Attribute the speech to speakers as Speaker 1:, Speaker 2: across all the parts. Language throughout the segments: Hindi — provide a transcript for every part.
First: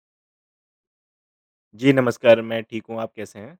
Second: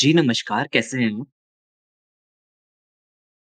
Speaker 1: जी, नमस्कार, कैसे हैं आप?
Speaker 2: जी, नमस्कार, मैं ठीक हूँ, आप कैसे हैं?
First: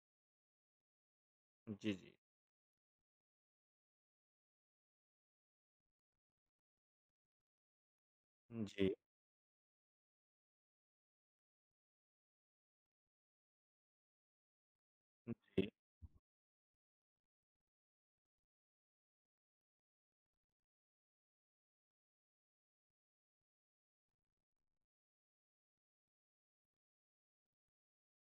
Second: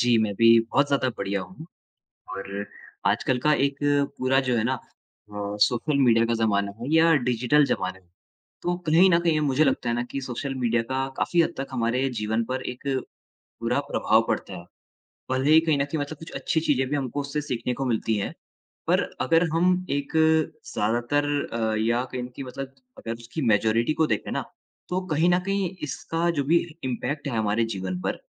Speaker 1: जी, मैं भी बहुत ज़्यादा बढ़िया हूँ
Speaker 2: जी, जी।
Speaker 1: और आजकल का एक पूरा जो है ना सोशल मीडिया का ज़माना है या डिजिटल ज़माना है, तो
Speaker 2: जी,
Speaker 1: कहीं न कहीं मुझे हुँ। लगता है ना कि सोशल मीडिया का काफ़ी हद तक हमारे जीवन पर एक बुरा प्रभाव पड़ता है। भले ही
Speaker 2: जी।
Speaker 1: कहीं न कहीं मतलब कुछ अच्छी चीज़ें भी हमको उससे सीखने को मिलती हैं, पर अगर हम एक ज़्यादातर या कहीं न कहीं मतलब अगर उसकी मेजॉरिटी को देखें ना, तो कहीं न कहीं इसका जो भी इम्पैक्ट है हमारे जीवन पर,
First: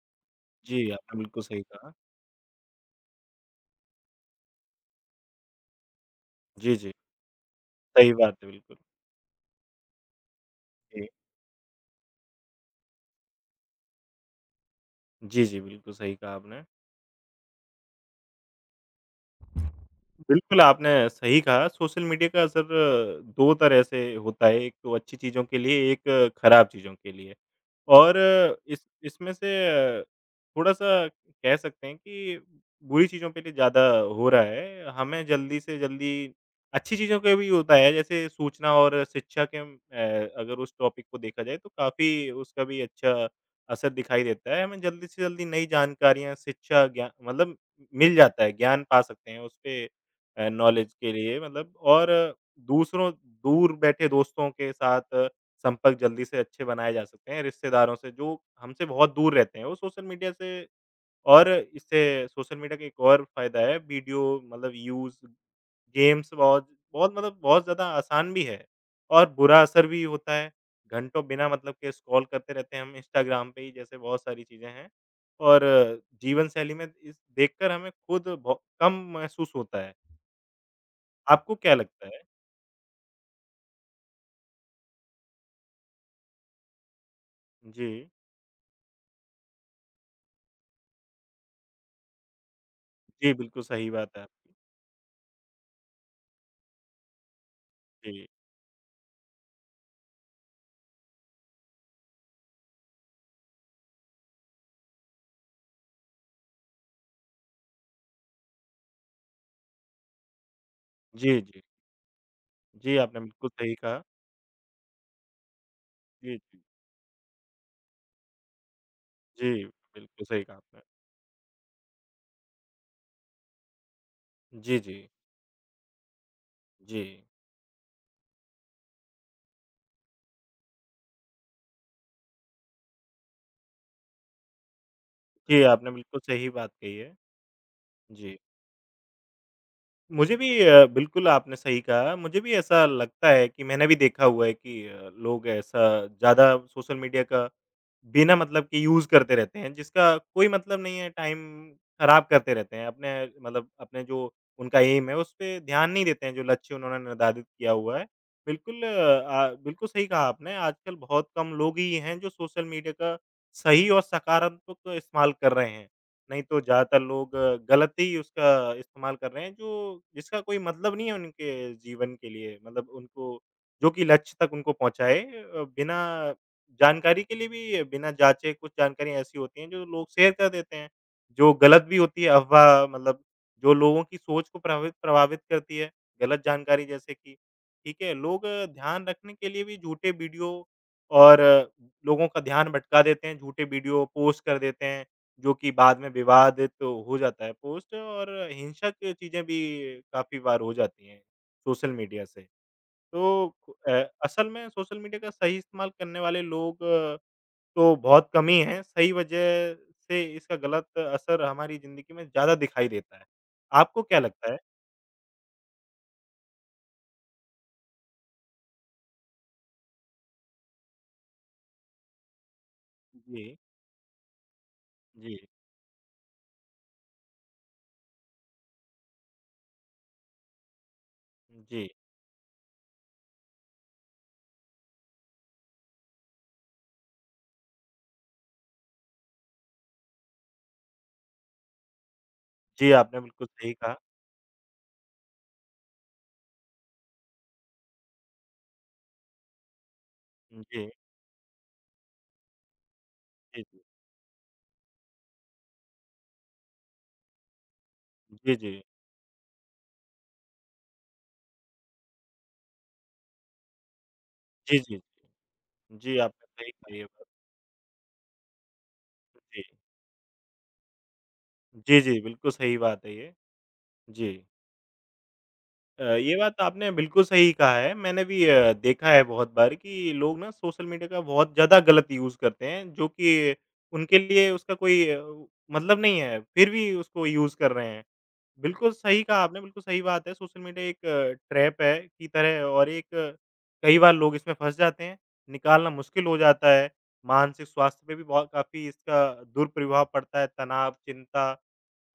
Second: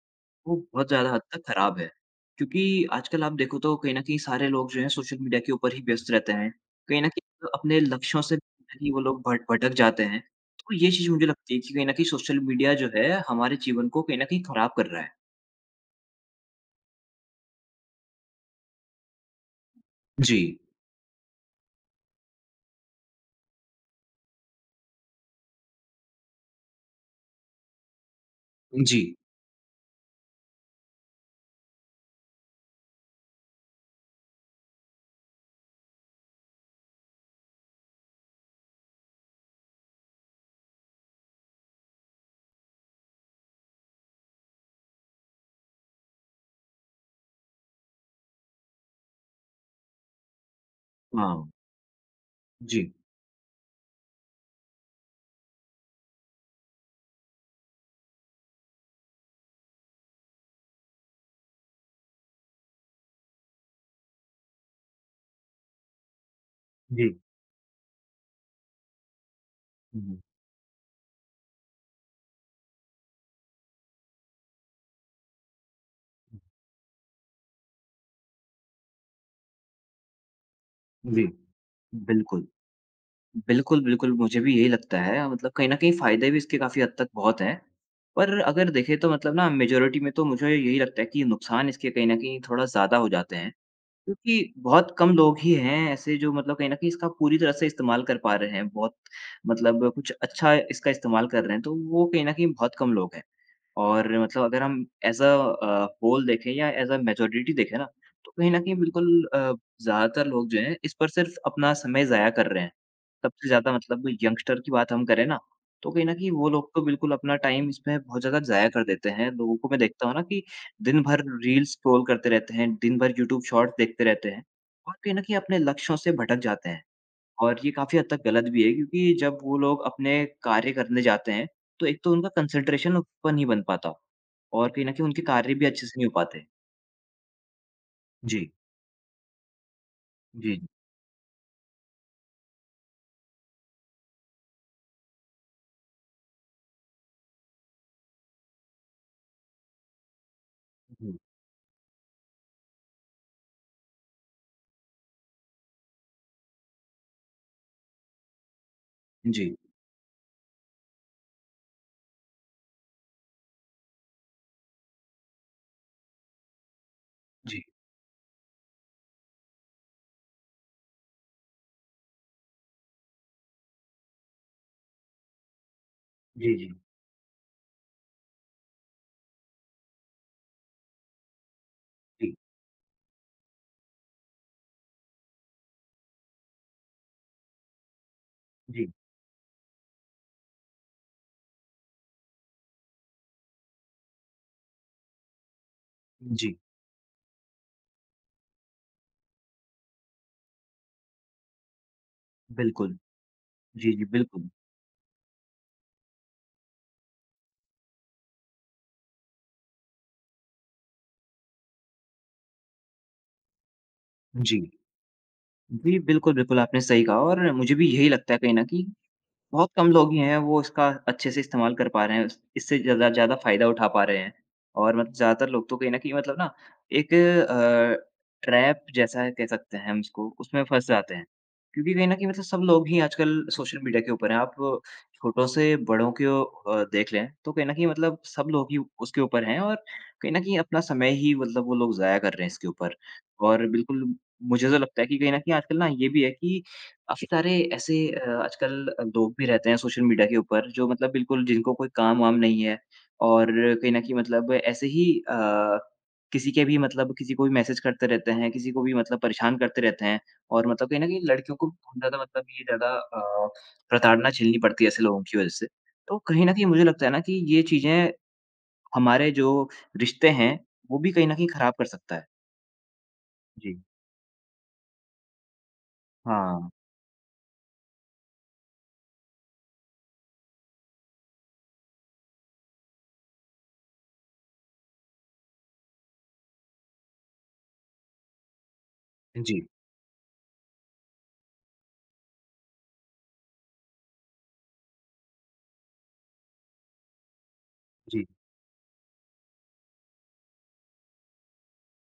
Speaker 1: वो बहुत
Speaker 2: जी,
Speaker 1: ज़्यादा
Speaker 2: आपने
Speaker 1: हद तक
Speaker 2: बिल्कुल सही
Speaker 1: खराब है।
Speaker 2: कहा।
Speaker 1: क्योंकि आजकल आप देखो तो कहीं न कहीं सारे लोग जो हैं सोशल मीडिया के ऊपर ही व्यस्त रहते हैं।
Speaker 2: जी, जी,
Speaker 1: कहीं न कहीं अपने
Speaker 2: सही
Speaker 1: लक्ष्यों से
Speaker 2: बात है बिल्कुल।
Speaker 1: ही वो लोग भट भटक जाते हैं। तो ये
Speaker 2: जी,
Speaker 1: चीज़ मुझे लगती है कि कहीं न कहीं सोशल मीडिया जो है हमारे जीवन को कहीं न कहीं खराब कर रहा है।
Speaker 2: जी, जी, बिल्कुल सही कहा आपने।
Speaker 1: जी,
Speaker 2: बिल्कुल, आपने सही कहा, सोशल मीडिया का असर 2 तरह से होता है, एक तो अच्छी चीज़ों के लिए, एक खराब चीज़ों के लिए। और इस
Speaker 1: जी।
Speaker 2: इसमें से थोड़ा-सा कह सकते हैं कि बुरी चीज़ों पे भी ज़्यादा हो रहा है। हमें जल्दी से जल्दी अच्छी चीज़ों का भी होता है जैसे सूचना और शिक्षा के अगर उस टॉपिक को देखा जाए तो काफ़ी उसका भी अच्छा असर दिखाई देता है। हमें जल्दी से जल्दी नई जानकारियाँ, शिक्षा, ज्ञा मतलब मिल जाता है, ज्ञान पा सकते हैं उस पे नॉलेज के लिए
Speaker 1: हाँ।
Speaker 2: मतलब और
Speaker 1: जी,
Speaker 2: दूसरों दूर बैठे दोस्तों के साथ संपर्क जल्दी से अच्छे बनाए जा सकते हैं रिश्तेदारों से जो हमसे बहुत दूर रहते हैं। वो सोशल मीडिया से और इससे सोशल मीडिया का एक और फ़ायदा है वीडियो मतलब यूज़, गेम्स बहुत
Speaker 1: जी।
Speaker 2: बहुत मतलब बहुत ज़्यादा आसान भी है और बुरा असर
Speaker 1: हुँ,
Speaker 2: भी
Speaker 1: हुँ।
Speaker 2: होता है। घंटों बिना मतलब के स्क्रॉल करते रहते हैं हम इंस्टाग्राम पे ही जैसे बहुत सारी चीज़ें हैं और जीवन शैली में इस देखकर हमें खुद बहु कम महसूस होता है।
Speaker 1: जी।
Speaker 2: आपको क्या लगता है?
Speaker 1: बिल्कुल। बिल्कुल, बिल्कुल, मुझे भी यही लगता है मतलब कहीं न कहीं फ़ायदे भी इसके काफ़ी हद तक बहुत हैं।
Speaker 2: जी।
Speaker 1: पर अगर देखें तो मतलब ना मेजॉरिटी में तो मुझे यही लगता है कि नुकसान इसके कहीं न कहीं थोड़ा ज़्यादा हो
Speaker 2: जी,
Speaker 1: जाते हैं।
Speaker 2: बिल्कुल सही बात है आपकी।
Speaker 1: क्योंकि बहुत कम लोग ही हैं ऐसे जो मतलब कहीं न कहीं इसका पूरी तरह से इस्तेमाल कर
Speaker 2: जी।
Speaker 1: पा रहे हैं। बहुत मतलब कुछ अच्छा इसका इस्तेमाल कर रहे हैं, तो वो कहीं न कहीं बहुत कम लोग हैं। और मतलब अगर हम एज़ अ होल देखें या एज़ अ मेजॉरिटी देखें ना, तो कहीं न कहीं बिल्कुल ज़्यादातर लोग जो हैं, इस पर सिर्फ़
Speaker 2: जी, जी।
Speaker 1: अपना समय ज़ाया कर रहे हैं।
Speaker 2: जी, आपने
Speaker 1: सबसे
Speaker 2: बिल्कुल सही
Speaker 1: ज़्यादा
Speaker 2: कहा।
Speaker 1: मतलब यंगस्टर की बात हम करें ना, तो कहीं न कहीं
Speaker 2: जी,
Speaker 1: वो
Speaker 2: जी।
Speaker 1: लोग तो बिल्कुल अपना टाइम इसमें बहुत ज़्यादा ज़ाया कर देते हैं। लोगों
Speaker 2: जी,
Speaker 1: को मैं देखता हूँ ना
Speaker 2: बिल्कुल सही
Speaker 1: कि
Speaker 2: कहा आपने।
Speaker 1: दिन भर रील्स स्क्रॉल करते रहते हैं, दिन भर यूट्यूब शॉर्ट्स देखते रहते हैं
Speaker 2: जी,
Speaker 1: और
Speaker 2: जी।
Speaker 1: कहीं न कहीं अपने लक्ष्यों से भटक जाते हैं।
Speaker 2: जी।
Speaker 1: और ये काफ़ी हद तक गलत भी है क्योंकि जब वो लोग अपने कार्य करने जाते हैं, तो एक तो उनका कंसंट्रेशन उस पर नहीं बन पाता और कहीं न कहीं उनके कार्य
Speaker 2: जी,
Speaker 1: भी अच्छे
Speaker 2: आपने
Speaker 1: से नहीं हो
Speaker 2: बिल्कुल
Speaker 1: पाते।
Speaker 2: सही बात कही है। जी।
Speaker 1: जी,
Speaker 2: मुझे भी
Speaker 1: जी,
Speaker 2: बिल्कुल आपने सही कहा। मुझे भी ऐसा लगता है कि मैंने भी देखा हुआ है कि लोग ऐसा ज़्यादा सोशल मीडिया का बिना मतलब के यूज़ करते रहते हैं, जिसका कोई मतलब नहीं है,
Speaker 1: जी,
Speaker 2: टाइम खराब करते रहते हैं। अपने मतलब अपने जो उनका एम है, उस पे ध्यान नहीं देते हैं, जो लक्ष्य उन्होंने निर्धारित किया हुआ है। बिल्कुल अ,
Speaker 1: जी,
Speaker 2: बिल्कुल सही कहा आपने, आजकल बहुत कम लोग ही हैं जो सोशल मीडिया का सही और सकारात्मक इस्तेमाल कर रहे हैं। नहीं तो ज़्यादातर लोग
Speaker 1: जी,
Speaker 2: गलत ही उसका इस्तेमाल कर रहे हैं जो जिसका कोई मतलब नहीं है उनके जीवन के लिए मतलब उनको जो कि लक्ष्य तक उनको पहुँचाए बिना
Speaker 1: जी, जी,
Speaker 2: जानकारी के लिए भी बिना जाँचे कुछ जानकारियाँ ऐसी होती हैं जो लोग शेयर कर देते हैं, जो गलत भी होती है
Speaker 1: जी,
Speaker 2: अफ़वाह मतलब जो लोगों की सोच को प्रभावित प्रभावित करती है, गलत जानकारी जैसे कि, ठीक है? लोग
Speaker 1: जी,
Speaker 2: ध्यान रखने के लिए भी झूठे वीडियो और लोगों का ध्यान भटका देते हैं, झूठे वीडियो पोस्ट कर देते हैं। जो कि बाद में
Speaker 1: जी,
Speaker 2: विवादित हो जाता है पोस्ट और हिंसक चीज़ें भी काफ़ी बार हो जाती हैं सोशल मीडिया से।
Speaker 1: बिल्कुल।
Speaker 2: तो अ,
Speaker 1: जी, जी, बिल्कुल।
Speaker 2: असल में सोशल मीडिया का सही इस्तेमाल करने वाले लोग तो बहुत कम ही हैं, सही वजह से इसका गलत असर हमारी ज़िंदगी में ज़्यादा दिखाई देता है। आपको क्या लगता है?
Speaker 1: जी, जी, बिल्कुल, बिल्कुल आपने सही कहा और मुझे भी यही लगता है कहीं न कहीं बहुत कम लोग ही हैं वो इसका अच्छे से इस्तेमाल कर पा रहे हैं। इस इससे ज़्यादा ज़्यादा
Speaker 2: जी,
Speaker 1: फ़ायदा उठा पा रहे हैं और मतलब
Speaker 2: जी,
Speaker 1: ज़्यादातर लोग तो कहीं न कहीं मतलब ना एक ट्रैप जैसा कह सकते हैं हम इसको, उसमें फँस जाते हैं।
Speaker 2: जी।
Speaker 1: क्योंकि कहीं न कहीं मतलब सब लोग ही आजकल सोशल मीडिया के ऊपर हैं। आप छोटों से बड़ों को देख लें तो कहीं न कहीं मतलब सब लोग ही उसके ऊपर हैं और कहीं न कहीं अपना समय ही मतलब वो लोग ज़ाया कर रहे हैं इसके
Speaker 2: जी,
Speaker 1: ऊपर।
Speaker 2: आपने बिल्कुल
Speaker 1: और
Speaker 2: सही कहा।
Speaker 1: बिल्कुल मुझे तो लगता है कि कहीं न कहीं आजकल ना ये भी है कि काफ़ी सारे ऐसे आजकल लोग भी रहते हैं सोशल मीडिया के ऊपर जो
Speaker 2: जी,
Speaker 1: मतलब बिल्कुल जिनको कोई काम-वाम नहीं है और
Speaker 2: जी, जी।
Speaker 1: कहीं न कहीं मतलब ऐसे ही अ, किसी के भी मतलब किसी को भी मैसेज करते रहते हैं,
Speaker 2: जी,
Speaker 1: किसी
Speaker 2: जी।
Speaker 1: को भी मतलब परेशान करते रहते हैं और मतलब कहीं न कहीं लड़कियों को बहुत ज़्यादा मतलब ये ज़्यादा प्रताड़ना झेलनी
Speaker 2: जी,
Speaker 1: पड़ती है
Speaker 2: जी,
Speaker 1: ऐसे लोगों की
Speaker 2: जी।
Speaker 1: वजह से।
Speaker 2: जी,
Speaker 1: तो
Speaker 2: आपने
Speaker 1: कहीं न कहीं
Speaker 2: सही
Speaker 1: मुझे
Speaker 2: कहा ये
Speaker 1: लगता है ना
Speaker 2: बात।
Speaker 1: कि ये चीज़ें हमारे जो
Speaker 2: जी।
Speaker 1: रिश्ते हैं, वो भी कहीं न कहीं खराब कर
Speaker 2: जी,
Speaker 1: सकता
Speaker 2: जी,
Speaker 1: है।
Speaker 2: बिल्कुल सही बात है ये।
Speaker 1: जी।
Speaker 2: जी। ये बात तो
Speaker 1: हाँ।
Speaker 2: आपने बिल्कुल सही कहा है। मैंने भी देखा है बहुत बार कि लोग ना सोशल मीडिया का बहुत ज़्यादा गलत यूज़ करते हैं, जो कि उनके लिए उसका कोई मतलब नहीं है, फिर भी उसको यूज़ कर रहे हैं। बिल्कुल सही कहा आपने,
Speaker 1: जी,
Speaker 2: बिल्कुल सही बात है, सोशल मीडिया एक ट्रैप है की तरह है और कई बार लोग इसमें फँस जाते हैं, निकालना मुश्किल हो जाता है। मानसिक स्वास्थ्य पे भी
Speaker 1: जी।
Speaker 2: बहुत काफ़ी इसका दुष्प्रभाव पड़ता है, तनाव, चिंता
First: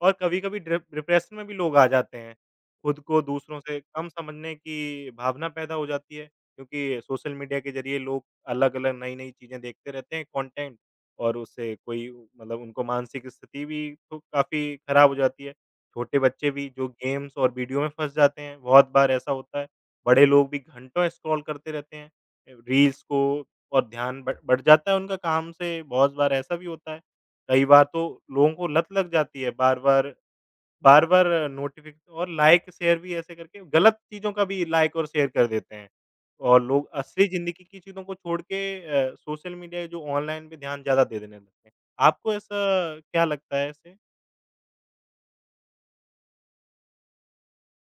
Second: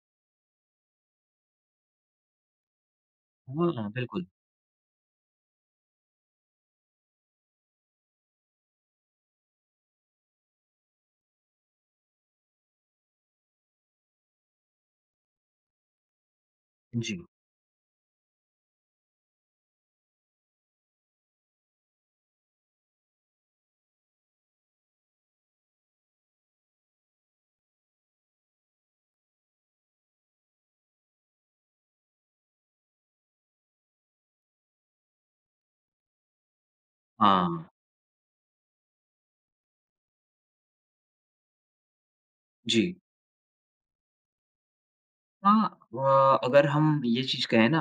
Speaker 2: और कभी-कभी डिप्रेशन में भी लोग आ जाते हैं। खुद को दूसरों
Speaker 1: हाँ,
Speaker 2: से
Speaker 1: हाँ,
Speaker 2: कम
Speaker 1: बिल्कुल।
Speaker 2: समझने की भावना पैदा हो जाती है, क्योंकि सोशल मीडिया के ज़रिए लोग अलग-अलग, नई-नई चीज़ें देखते रहते हैं कंटेंट और उससे कोई मतलब उनको मानसिक स्थिति भी तो काफ़ी खराब हो जाती है। छोटे बच्चे भी जो
Speaker 1: जी।
Speaker 2: गेम्स और वीडियो में फँस जाते हैं, बहुत बार ऐसा होता है। बड़े लोग भी घंटों स्क्रॉल करते रहते हैं, रील्स को और ध्यान बट जाता है उनका काम से, बहुत बार ऐसा भी होता है। कई बार तो लोगों को लत लग जाती है बार-बार, बार-बार नोटिफि और लाइक शेयर भी ऐसे करके गलत चीज़ों का भी लाइक और शेयर कर देते हैं। और लोग असली ज़िंदगी
Speaker 1: हाँ।
Speaker 2: की चीज़ों को छोड़ के सोशल मीडिया जो ऑनलाइन पे ध्यान ज़्यादा दे देने लगते हैं। आपको
Speaker 1: जी।
Speaker 2: ऐसा क्या लगता है ऐसे?
Speaker 1: हाँ, अगर हम ये चीज़ कहें ना,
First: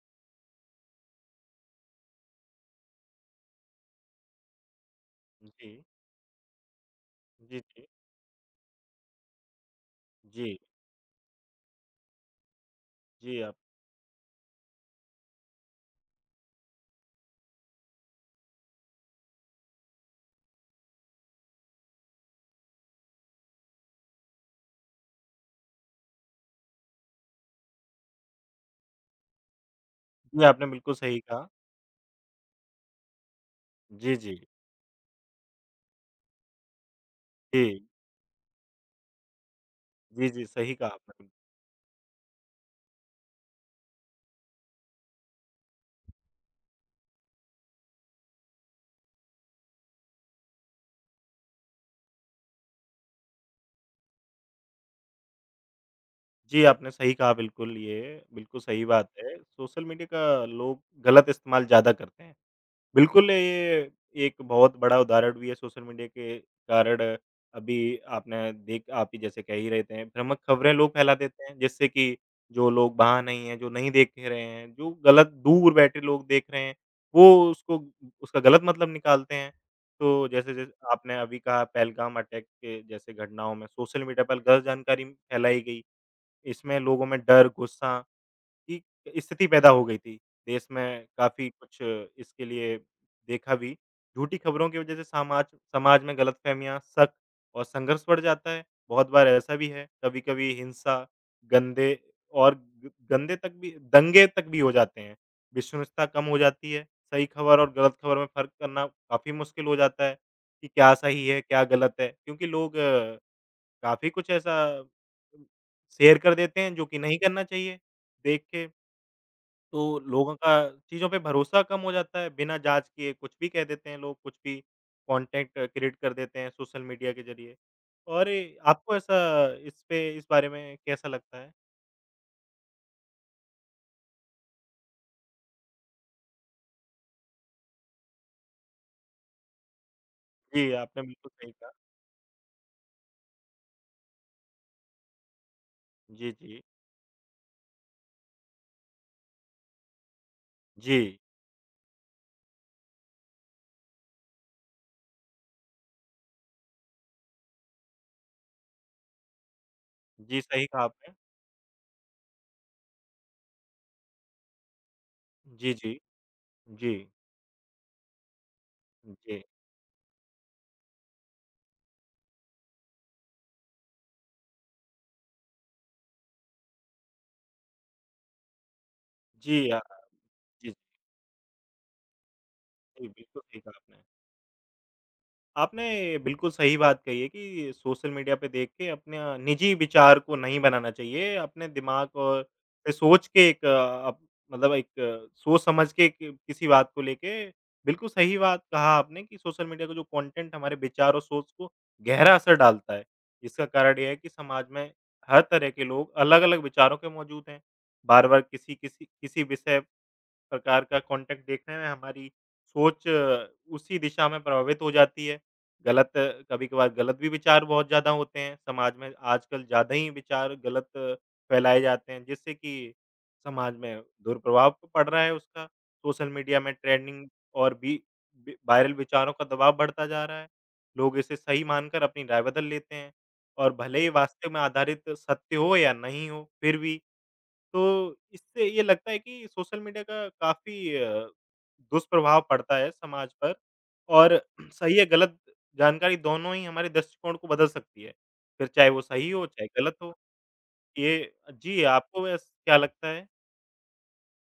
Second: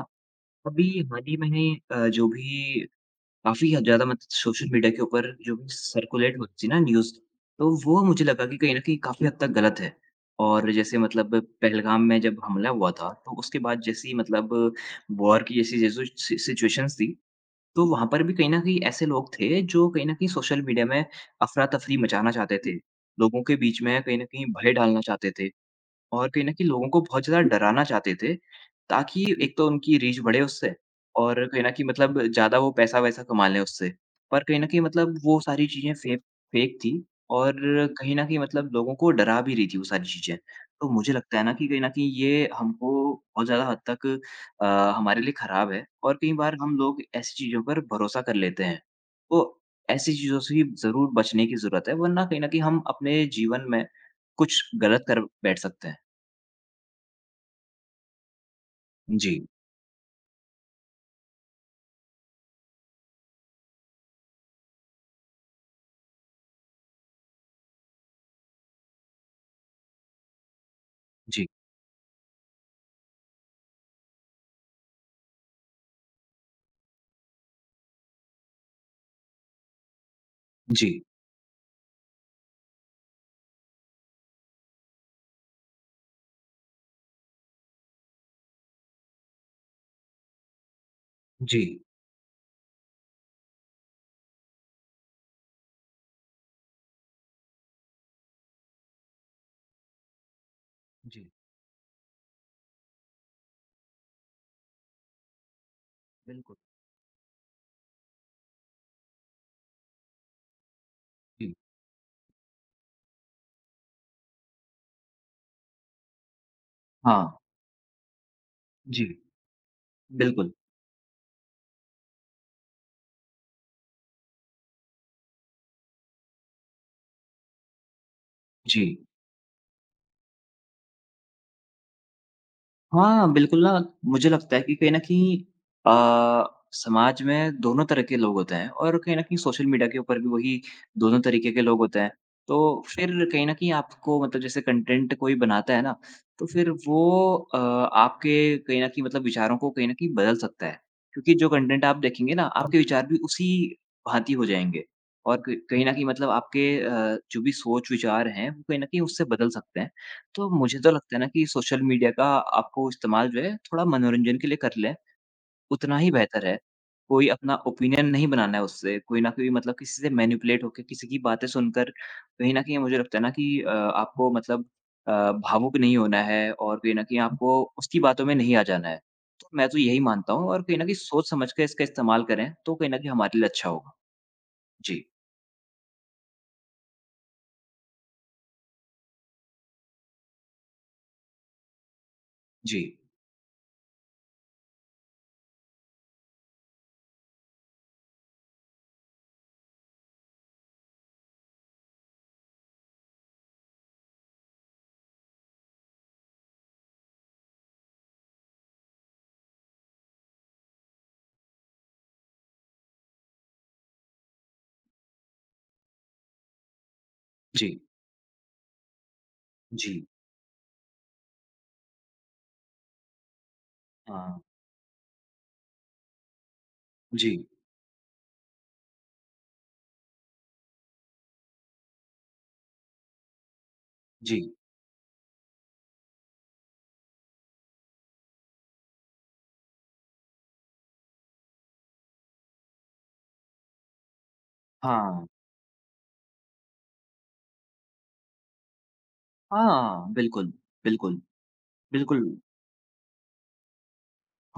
Speaker 1: अभी हाल ही में ही जो भी काफ़ी ह ज़्यादा मतलब सोशल मीडिया के ऊपर जो भी
Speaker 2: जी।
Speaker 1: सर्कुलेट होती थी ना न्यूज़,
Speaker 2: जी,
Speaker 1: तो
Speaker 2: जी।
Speaker 1: वो मुझे लगा कि कहीं न कहीं काफ़ी हद तक गलत है।
Speaker 2: जी,
Speaker 1: और जैसे मतलब पहलगाम में जब हमला हुआ था, तो
Speaker 2: जी, आप
Speaker 1: उसके बाद जैसी मतलब वॉर की जैसी जैसी सि सिचुएशंस थी, तो वहाँ पर भी कहीं न कहीं ऐसे लोग थे जो कहीं न कहीं सोशल मीडिया में अफ़रा-तफ़री मचाना चाहते थे। लोगों के बीच में कहीं न कहीं भय डालना चाहते थे। और कहीं न कहीं लोगों को बहुत ज़्यादा डराना चाहते थे, ताकि एक तो उनकी रीच बढ़े
Speaker 2: जी, आपने
Speaker 1: उससे
Speaker 2: बिल्कुल सही
Speaker 1: और
Speaker 2: कहा।
Speaker 1: कहीं न कहीं मतलब ज़्यादा वो पैसा-वैसा कमा लें उससे।
Speaker 2: जी, जी।
Speaker 1: पर कहीं न कहीं मतलब वो सारी चीज़ें फेक फेक थी और
Speaker 2: जी।
Speaker 1: कहीं न कहीं मतलब लोगों को डरा भी रही थी वो सारी
Speaker 2: जी,
Speaker 1: चीज़ें।
Speaker 2: जी, सही कहा
Speaker 1: तो मुझे
Speaker 2: आपने।
Speaker 1: लगता है ना कि कहीं न कहीं ये हमको बहुत ज़्यादा हद तक अ, हमारे लिए ख़राब है और कई बार हम लोग ऐसी चीज़ों पर भरोसा कर लेते हैं। तो ऐसी चीज़ों से ज़रूर बचने की ज़रूरत है वरना कहीं न कहीं हम अपने जीवन में कुछ गलत कर बैठ सकते हैं।
Speaker 2: जी, आपने सही कहा बिल्कुल ये, बिल्कुल सही बात
Speaker 1: जी,
Speaker 2: है। सोशल मीडिया का लोग गलत इस्तेमाल ज़्यादा करते हैं। बिल्कुल, ये एक बहुत बड़ा उदाहरण भी है सोशल मीडिया के कारण अभी आपने देख आप ही जैसे कह ही रहे थे, भ्रामक खबरें लोग फैला देते
Speaker 1: जी,
Speaker 2: हैं, जिससे कि जो लोग वहाँ नहीं हैं, जो नहीं देख रहे हैं, जो गलत दूर बैठे लोग देख रहे हैं, वो उसको उसका गलत मतलब निकालते हैं। तो जैसे जैसे
Speaker 1: जी,
Speaker 2: आपने अभी कहा पहलगाम अटैक के जैसे घटनाओं में सोशल मीडिया पर गलत जानकारी फैलाई गई, इसमें लोगों में डर, गुस्सा की स्थिति पैदा हो गई थी। देश में काफ़ी
Speaker 1: जी,
Speaker 2: कुछ इसके लिए देखा भी। झूठी खबरों की वज़ह से सामाज समाज में गलतफ़हमियाँ, शक और संघर्ष बढ़ जाता है। बहुत बार ऐसा भी है, कभी-कभी हिंसा,
Speaker 1: जी,
Speaker 2: गंदे और ग गंदे तक भी दंगे तक भी हो जाते हैं। विश्वसनीयता कम हो
Speaker 1: बिल्कुल,
Speaker 2: जाती है। सही खबर और गलत खबर में फ़र्क करना काफ़ी मुश्किल हो जाता है कि क्या सही है,
Speaker 1: जी,
Speaker 2: क्या गलत है। क्योंकि लोग काफ़ी कुछ ऐसा शेयर कर देते हैं जो कि नहीं
Speaker 1: हाँ,
Speaker 2: करना चाहिए, देख के।
Speaker 1: जी,
Speaker 2: तो लोगों का
Speaker 1: बिल्कुल,
Speaker 2: चीज़ों पे भरोसा कम हो जाता है, बिना जाँच किए कुछ भी कह देते हैं लोग, कुछ भी कॉन्टेंट क्रिएट कर देते हैं सोशल मीडिया के ज़रिए। और ये
Speaker 1: जी।
Speaker 2: आपको ऐसा इस पे इस बारे में कैसा लगता है?
Speaker 1: हाँ, बिल्कुल ना मुझे लगता है कि कहीं न कहीं अ, समाज में दोनों तरह के लोग होते हैं और कहीं न कहीं सोशल मीडिया के ऊपर भी वही
Speaker 2: जी, आपने
Speaker 1: दोनों
Speaker 2: बिल्कुल सही
Speaker 1: तरीके के
Speaker 2: कहा।
Speaker 1: लोग होते हैं। तो फिर कहीं न कहीं आपको मतलब जैसे कंटेंट कोई बनाता है ना,
Speaker 2: जी,
Speaker 1: तो
Speaker 2: जी।
Speaker 1: फिर वो आपके कहीं न कहीं मतलब विचारों को कहीं न कहीं बदल सकता है।
Speaker 2: जी,
Speaker 1: क्योंकि जो कंटेंट आप देखेंगे ना, हाँ। आपके विचार भी उसी भाँति हो जाएंगे और क कहीं न कहीं मतलब आपके जो भी सोच-विचार हैं, वो कहीं न कहीं उससे बदल सकते हैं।
Speaker 2: जी,
Speaker 1: तो
Speaker 2: सही
Speaker 1: मुझे
Speaker 2: कहा
Speaker 1: तो
Speaker 2: आपने।
Speaker 1: लगता है ना कि सोशल मीडिया का आपको इस्तेमाल जो है थोड़ा मनोरंजन के लिए कर लें,
Speaker 2: जी, जी।
Speaker 1: उतना ही बेहतर है।
Speaker 2: जी,
Speaker 1: कोई अपना ओपिनियन नहीं बनाना है उससे, कोई ना
Speaker 2: जी।
Speaker 1: कोई मतलब किसी से मैनिपुलेट होके किसी की बातें सुनकर कहीं न कहीं मुझे लगता है ना कि आपको मतलब भावुक नहीं होना है और कहीं न कहीं आपको उसकी बातों में नहीं आ जाना है। तो
Speaker 2: जी,
Speaker 1: मैं तो
Speaker 2: अ,
Speaker 1: यही मानता हूँ और
Speaker 2: जी,
Speaker 1: कहीं न कहीं सोच समझ के इसका इस्तेमाल करें, तो कहीं न
Speaker 2: जी,
Speaker 1: कहीं हमारे
Speaker 2: बिल्कुल
Speaker 1: लिए
Speaker 2: सही
Speaker 1: अच्छा
Speaker 2: कहा
Speaker 1: होगा।
Speaker 2: आपने।
Speaker 1: जी,
Speaker 2: आपने बिल्कुल सही बात कही है कि सोशल मीडिया पे देख के अपने निजी विचार को नहीं बनाना चाहिए। अपने दिमाग और
Speaker 1: जी,
Speaker 2: पे सोच के एक सोच समझ के कि किसी बात को लेके बिल्कुल सही बात कहा आपने कि सोशल मीडिया का जो कंटेंट हमारे विचार और सोच को गहरा असर डालता है। इसका कारण ये है कि समाज में हर तरह के लोग अलग-अलग विचारों के मौजूद हैं। बार-बार किसी किसी किसी विषय प्रकार का कंटेंट देखने में हमारी सोच उसी दिशा में प्रभावित हो जाती है। गलत कभी-कभार गलत भी विचार
Speaker 1: जी,
Speaker 2: बहुत ज़्यादा होते हैं, समाज में आजकल ज़्यादा
Speaker 1: जी,
Speaker 2: ही विचार गलत फैलाए जाते हैं, जिससे कि समाज में
Speaker 1: हाँ,
Speaker 2: दुष्प्रभाव तो पड़ रहा है उसका। सोशल मीडिया में ट्रेंडिंग
Speaker 1: जी,
Speaker 2: और भी वी वायरल विचारों का दबाव बढ़ता जा रहा है। लोग इसे सही मानकर अपनी राय बदल लेते हैं और भले ही वास्तव
Speaker 1: जी,
Speaker 2: में आधारित सत्य हो या नहीं हो, फिर भी तो इससे ये लगता है कि सोशल मीडिया का काफ़ी दुष्प्रभाव पड़ता है समाज पर और सही या
Speaker 1: हाँ,
Speaker 2: गलत जानकारी दोनों ही हमारे दृष्टिकोण को बदल सकती है, फिर चाहे वो सही हो, चाहे गलत हो।
Speaker 1: हाँ, बिल्कुल, बिल्कुल।
Speaker 2: ये जी, आपको
Speaker 1: बिल्कुल।
Speaker 2: वैस क्या लगता है?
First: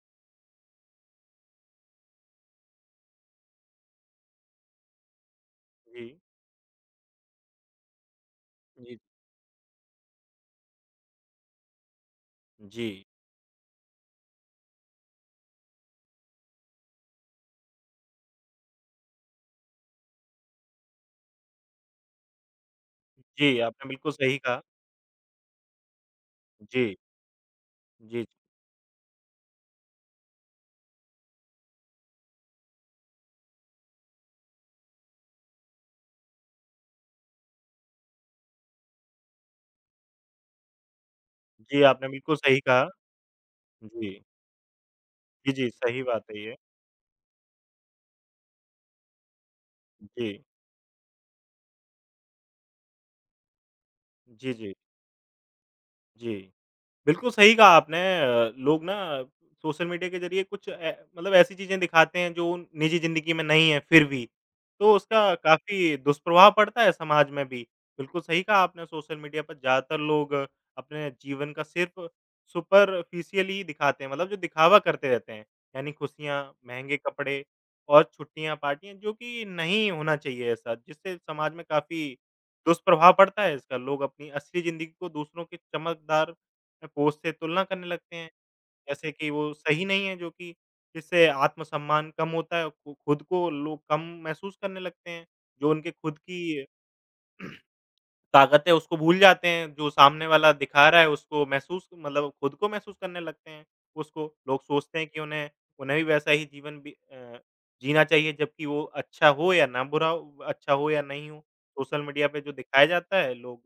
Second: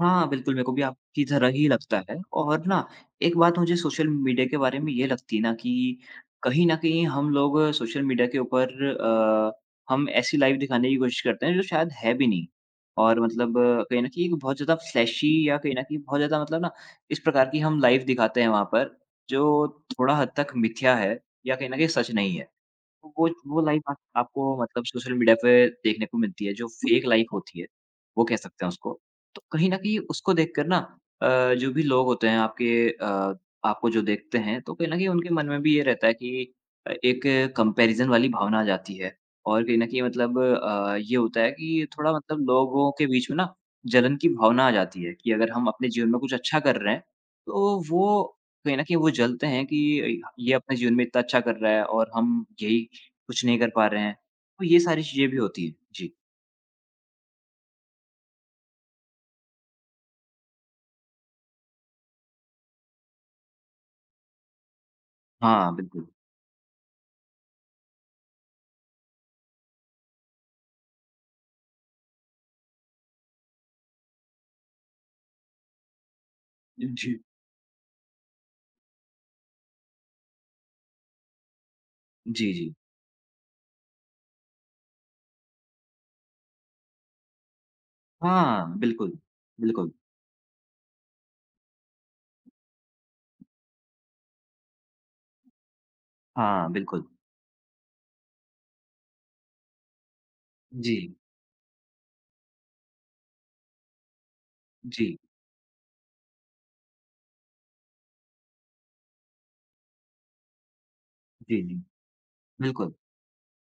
Speaker 1: हाँ, बिल्कुल मेरे को भी आपकी तरह ही लगता है और ना एक बात मुझे सोशल मीडिया के बारे में ये लगती है ना कि
Speaker 2: जी।
Speaker 1: कहीं न कहीं हम लोग सोशल मीडिया के ऊपर
Speaker 2: जी।
Speaker 1: हम ऐसी लाइफ़ दिखाने की कोशिश करते हैं जो शायद है भी नहीं।
Speaker 2: जी।
Speaker 1: और मतलब कहीं न कहीं एक बहुत ज़्यादा फ्लैशी या कहीं न कहीं बहुत ज़्यादा मतलब ना इस प्रकार की हम लाइफ़ दिखाते हैं वहाँ पर, जो थोड़ा हद तक मिथ्या है या कहीं न कहीं सच नहीं है। तो वो
Speaker 2: जी,
Speaker 1: लाइफ
Speaker 2: आपने
Speaker 1: आप
Speaker 2: बिल्कुल सही
Speaker 1: आपको
Speaker 2: कहा।
Speaker 1: मतलब सोशल मीडिया पे देखने को मिलती है, जो
Speaker 2: जी,
Speaker 1: फेक लाइफ होती है, वो
Speaker 2: जी,
Speaker 1: कह सकते हैं उसको। तो कहीं न कहीं उसको देखकर ना जो भी लोग होते हैं आपके आपको जो देखते हैं, तो कहीं न कहीं उनके मन में भी ये रहता है कि एक कंपैरिज़न वाली भावना आ जाती है। और कहीं न कहीं मतलब ये होता है
Speaker 2: जी,
Speaker 1: कि
Speaker 2: आपने
Speaker 1: थोड़ा
Speaker 2: बिल्कुल
Speaker 1: मतलब
Speaker 2: सही कहा।
Speaker 1: लोगों के बीच में ना जलन
Speaker 2: जी।
Speaker 1: की भावना आ जाती है कि अगर
Speaker 2: जी,
Speaker 1: हम
Speaker 2: जी,
Speaker 1: अपने
Speaker 2: सही
Speaker 1: जीवन में
Speaker 2: बात
Speaker 1: कुछ
Speaker 2: है ये।
Speaker 1: अच्छा कर रहे हैं, तो वो कहीं न कहीं वो जलते हैं कि
Speaker 2: जी।
Speaker 1: ये अपने जीवन में इतना अच्छा कर रहा है और हम यही कुछ नहीं कर पा रहे हैं,
Speaker 2: जी,
Speaker 1: तो
Speaker 2: जी,
Speaker 1: ये सारी चीज़ें भी होती हैं। जी।
Speaker 2: जी। बिल्कुल सही कहा आपने लोग ना सोशल मीडिया के ज़रिए कुछ ए मतलब ऐसी चीज़ें दिखाते हैं जो उन निजी ज़िंदगी में नहीं है फिर भी, तो उसका
Speaker 1: हाँ,
Speaker 2: काफ़ी
Speaker 1: बिल्कुल।
Speaker 2: दुष्प्रभाव पड़ता है समाज में भी। बिल्कुल सही कहा आपने सोशल मीडिया पर ज़्यादातर लोग अपने जीवन का सिर्फ़ सुपरफिशियल ही दिखाते हैं, मतलब जो दिखावा करते रहते हैं। यानी खुशियाँ, महँगे
Speaker 1: जी।
Speaker 2: कपड़े और छुट्टियाँ, पार्टियाँ जो कि नहीं होना चाहिए ऐसा, जिससे समाज में काफ़ी
Speaker 1: जी, जी।
Speaker 2: दुष्प्रभाव पड़ता है इसका। लोग अपनी असली ज़िंदगी को दूसरों के चमकदार पोस्ट से तुलना करने लगते हैं।
Speaker 1: हाँ,
Speaker 2: जैसे
Speaker 1: बिल्कुल।
Speaker 2: कि वो सही
Speaker 1: बिल्कुल।
Speaker 2: नहीं है जो कि जिससे आत्मसम्मान कम होता है, खु खुद को लोग कम महसूस करने लगते हैं। जो उनके खुद की
Speaker 1: हाँ, बिल्कुल।
Speaker 2: ताकत है उसको भूल जाते हैं, जो सामने वाला दिखा
Speaker 1: जी,
Speaker 2: रहा है उसको महसूस मतलब खुद को महसूस करने लगते हैं उसको। लोग सोचते हैं
Speaker 1: जी,
Speaker 2: कि उन्हें उन्हें भी वैसा ही जीवन जीना चाहिए जबकि वो अच्छा हो या ना बुरा हो, अच्छा हो या नहीं हो।
Speaker 1: जी, जी।
Speaker 2: सोशल मीडिया पे जो दिखाया
Speaker 1: बिल्कुल।
Speaker 2: जाता है लोग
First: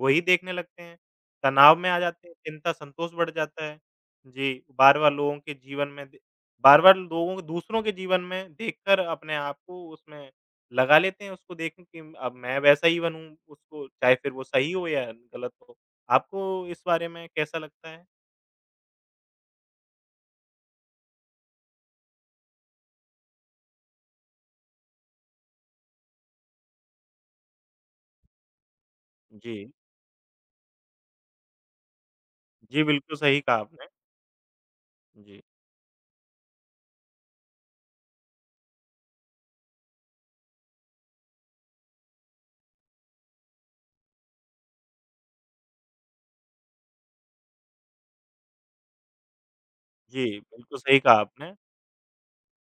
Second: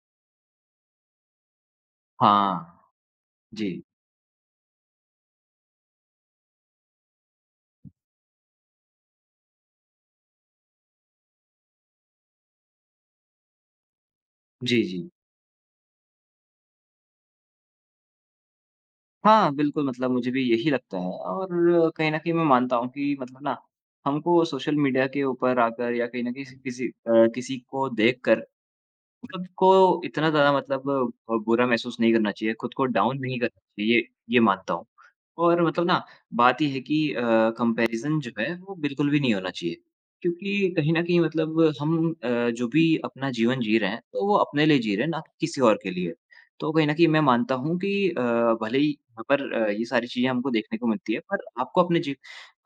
Speaker 2: वही देखने लगते हैं, तनाव में आ जाते हैं, चिंता,
Speaker 1: हाँ।
Speaker 2: संतोष बढ़ जाता है।
Speaker 1: जी।
Speaker 2: जी, बार-बार लोगों को दूसरों के जीवन में देखकर अपने आप को उसमें लगा लेते हैं, उसको देखें कि अब मैं वैसा ही बनूँ, उसको चाहे फिर वो सही
Speaker 1: जी,
Speaker 2: हो या
Speaker 1: जी।
Speaker 2: गलत हो। आपको इस बारे में कैसा लगता है?
Speaker 1: हाँ, बिल्कुल मतलब मुझे भी यही लगता है और कहीं न कहीं मैं मानता हूँ कि मतलब ना, हमको सोशल मीडिया के ऊपर आकर या कहीं न कहीं किसी किसी को देखकर खुद
Speaker 2: जी।
Speaker 1: को इतना ज़्यादा मतलब बुरा महसूस नहीं करना चाहिए, खुद
Speaker 2: जी,
Speaker 1: को
Speaker 2: बिल्कुल
Speaker 1: डाउन नहीं
Speaker 2: सही कहा
Speaker 1: करना
Speaker 2: आपने।
Speaker 1: चाहिए, ये मानता हूँ।
Speaker 2: जी।
Speaker 1: और मतलब ना बात ये है कि कंपैरिज़न जो है वो बिल्कुल भी नहीं होना चाहिए। क्योंकि कहीं न कहीं मतलब हम जो भी अपना जीवन जी रहे हैं, तो वो अपने लिए जी रहे हैं, ना कि किसी और के लिए। तो कहीं न कहीं मैं मानता हूँ कि भले ही यहाँ पर ये सारी चीज़ें
Speaker 2: जी,
Speaker 1: हमको
Speaker 2: बिल्कुल
Speaker 1: देखने को
Speaker 2: सही
Speaker 1: मिलती
Speaker 2: कहा
Speaker 1: है, पर
Speaker 2: आपने।
Speaker 1: आपको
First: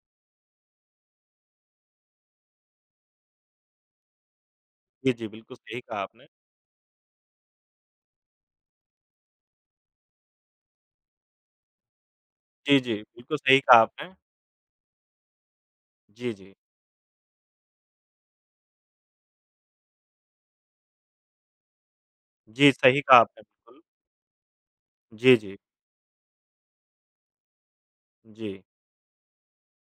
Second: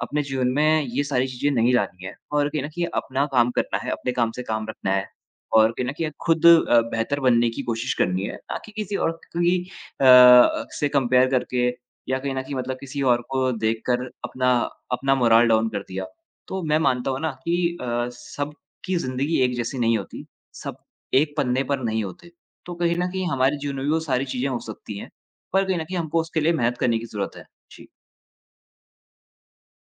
Speaker 1: अपने जीवन में ये सारी चीज़ें नहीं लानी है और कहीं न कहीं अपना काम करना है, अपने काम से काम रखना है।
Speaker 2: जी, जी, बिल्कुल
Speaker 1: और
Speaker 2: सही
Speaker 1: कहीं न
Speaker 2: कहा
Speaker 1: कहीं
Speaker 2: आपने।
Speaker 1: खुद बेहतर बनने की कोशिश करनी है, ना कि किसी और की से कंपेयर करके या कहीं न कहीं मतलब
Speaker 2: जी, जी,
Speaker 1: किसी और
Speaker 2: बिल्कुल
Speaker 1: को
Speaker 2: सही कहा
Speaker 1: देखकर
Speaker 2: आपने।
Speaker 1: अपना अपना मोरल डाउन कर दिया।
Speaker 2: जी, जी।
Speaker 1: तो मैं मानता हूँ ना कि सबकी ज़िंदगी एक जैसी नहीं होती, सब एक पन्ने पर नहीं होते।
Speaker 2: जी,
Speaker 1: तो कहीं
Speaker 2: सही
Speaker 1: न
Speaker 2: कहा
Speaker 1: कहीं
Speaker 2: आपने
Speaker 1: हमारे जीवन
Speaker 2: बिल्कुल।
Speaker 1: में भी वो सारी चीज़ें हो सकती हैं,
Speaker 2: जी, जी।
Speaker 1: पर कहीं न कहीं हमको उसके लिए मेहनत करने की ज़रूरत है। जी,
Speaker 2: जी।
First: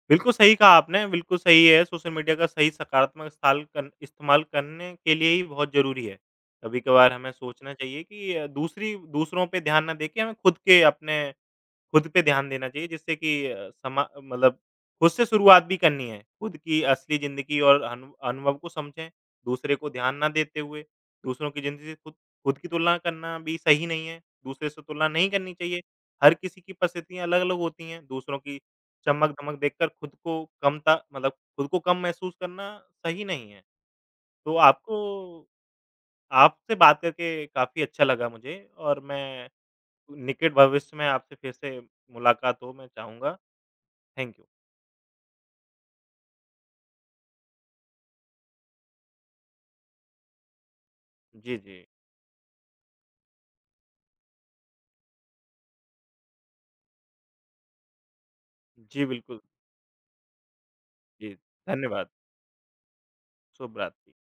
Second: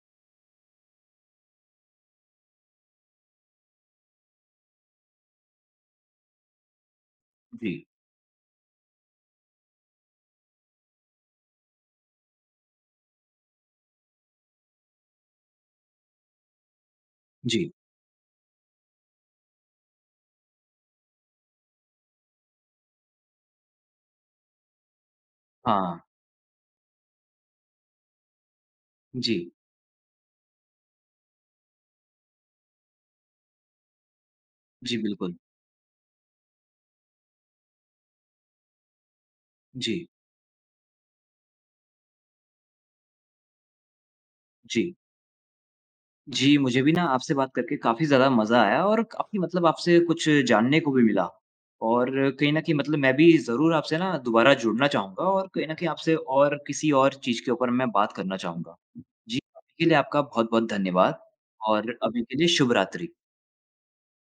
Speaker 2: बिल्कुल सही कहा आपने, बिल्कुल सही है, सोशल मीडिया का सही सकारात्मक इस्ताल कन इस्तेमाल करने के लिए ही बहुत ज़रूरी है। कभी-कभार हमें सोचना
Speaker 1: जी,
Speaker 2: चाहिए कि अ, दूसरी दूसरों पे ध्यान ना देके हमें खुद के अपने खुद पे ध्यान देना चाहिए जिससे कि अ, समा मतलब खुद से शुरुआत भी करनी है। खुद की असली ज़िंदगी
Speaker 1: जी।
Speaker 2: और अनुभव को समझें, दूसरे को ध्यान ना देते हुए। दूसरों की ज़िंदगी से खुद खुद की तुलना करना भी सही नहीं है, दूसरे से तुलना नहीं करनी चाहिए।
Speaker 1: हाँ,
Speaker 2: हर किसी की परिस्थितियाँ अलग-अलग होती हैं, दूसरों की
Speaker 1: जी,
Speaker 2: चमक-धमक देखकर खुद को कम महसूस करना सही नहीं है। तो
Speaker 1: जी
Speaker 2: आपको
Speaker 1: बिल्कुल।
Speaker 2: आपसे बात करके काफ़ी अच्छा लगा मुझे और मैं
Speaker 1: जी,
Speaker 2: निकट भविष्य में आपसे फिर से मुलाकात हो मैं चाहूँगा। Thank you.
Speaker 1: जी। जी, मुझे भी ना आपसे बात करके काफ़ी ज़्यादा मज़ा आया और काफ़ी मतलब आपसे कुछ जानने को भी मिला।
Speaker 2: जी, जी।
Speaker 1: और कहीं न कहीं मतलब मैं भी ज़रूर आपसे ना दोबारा जुड़ना चाहूँगा और कहीं न कहीं आपसे और किसी और चीज़ के ऊपर मैं बात करना चाहूँगा।
Speaker 2: जी,
Speaker 1: जी,
Speaker 2: बिल्कुल।
Speaker 1: अभी के लिए आपका बहुत-बहुत धन्यवाद
Speaker 2: जी,
Speaker 1: और
Speaker 2: धन्यवाद।
Speaker 1: अभी के लिए शुभ रात्रि।
Speaker 2: शुभ रात्रि।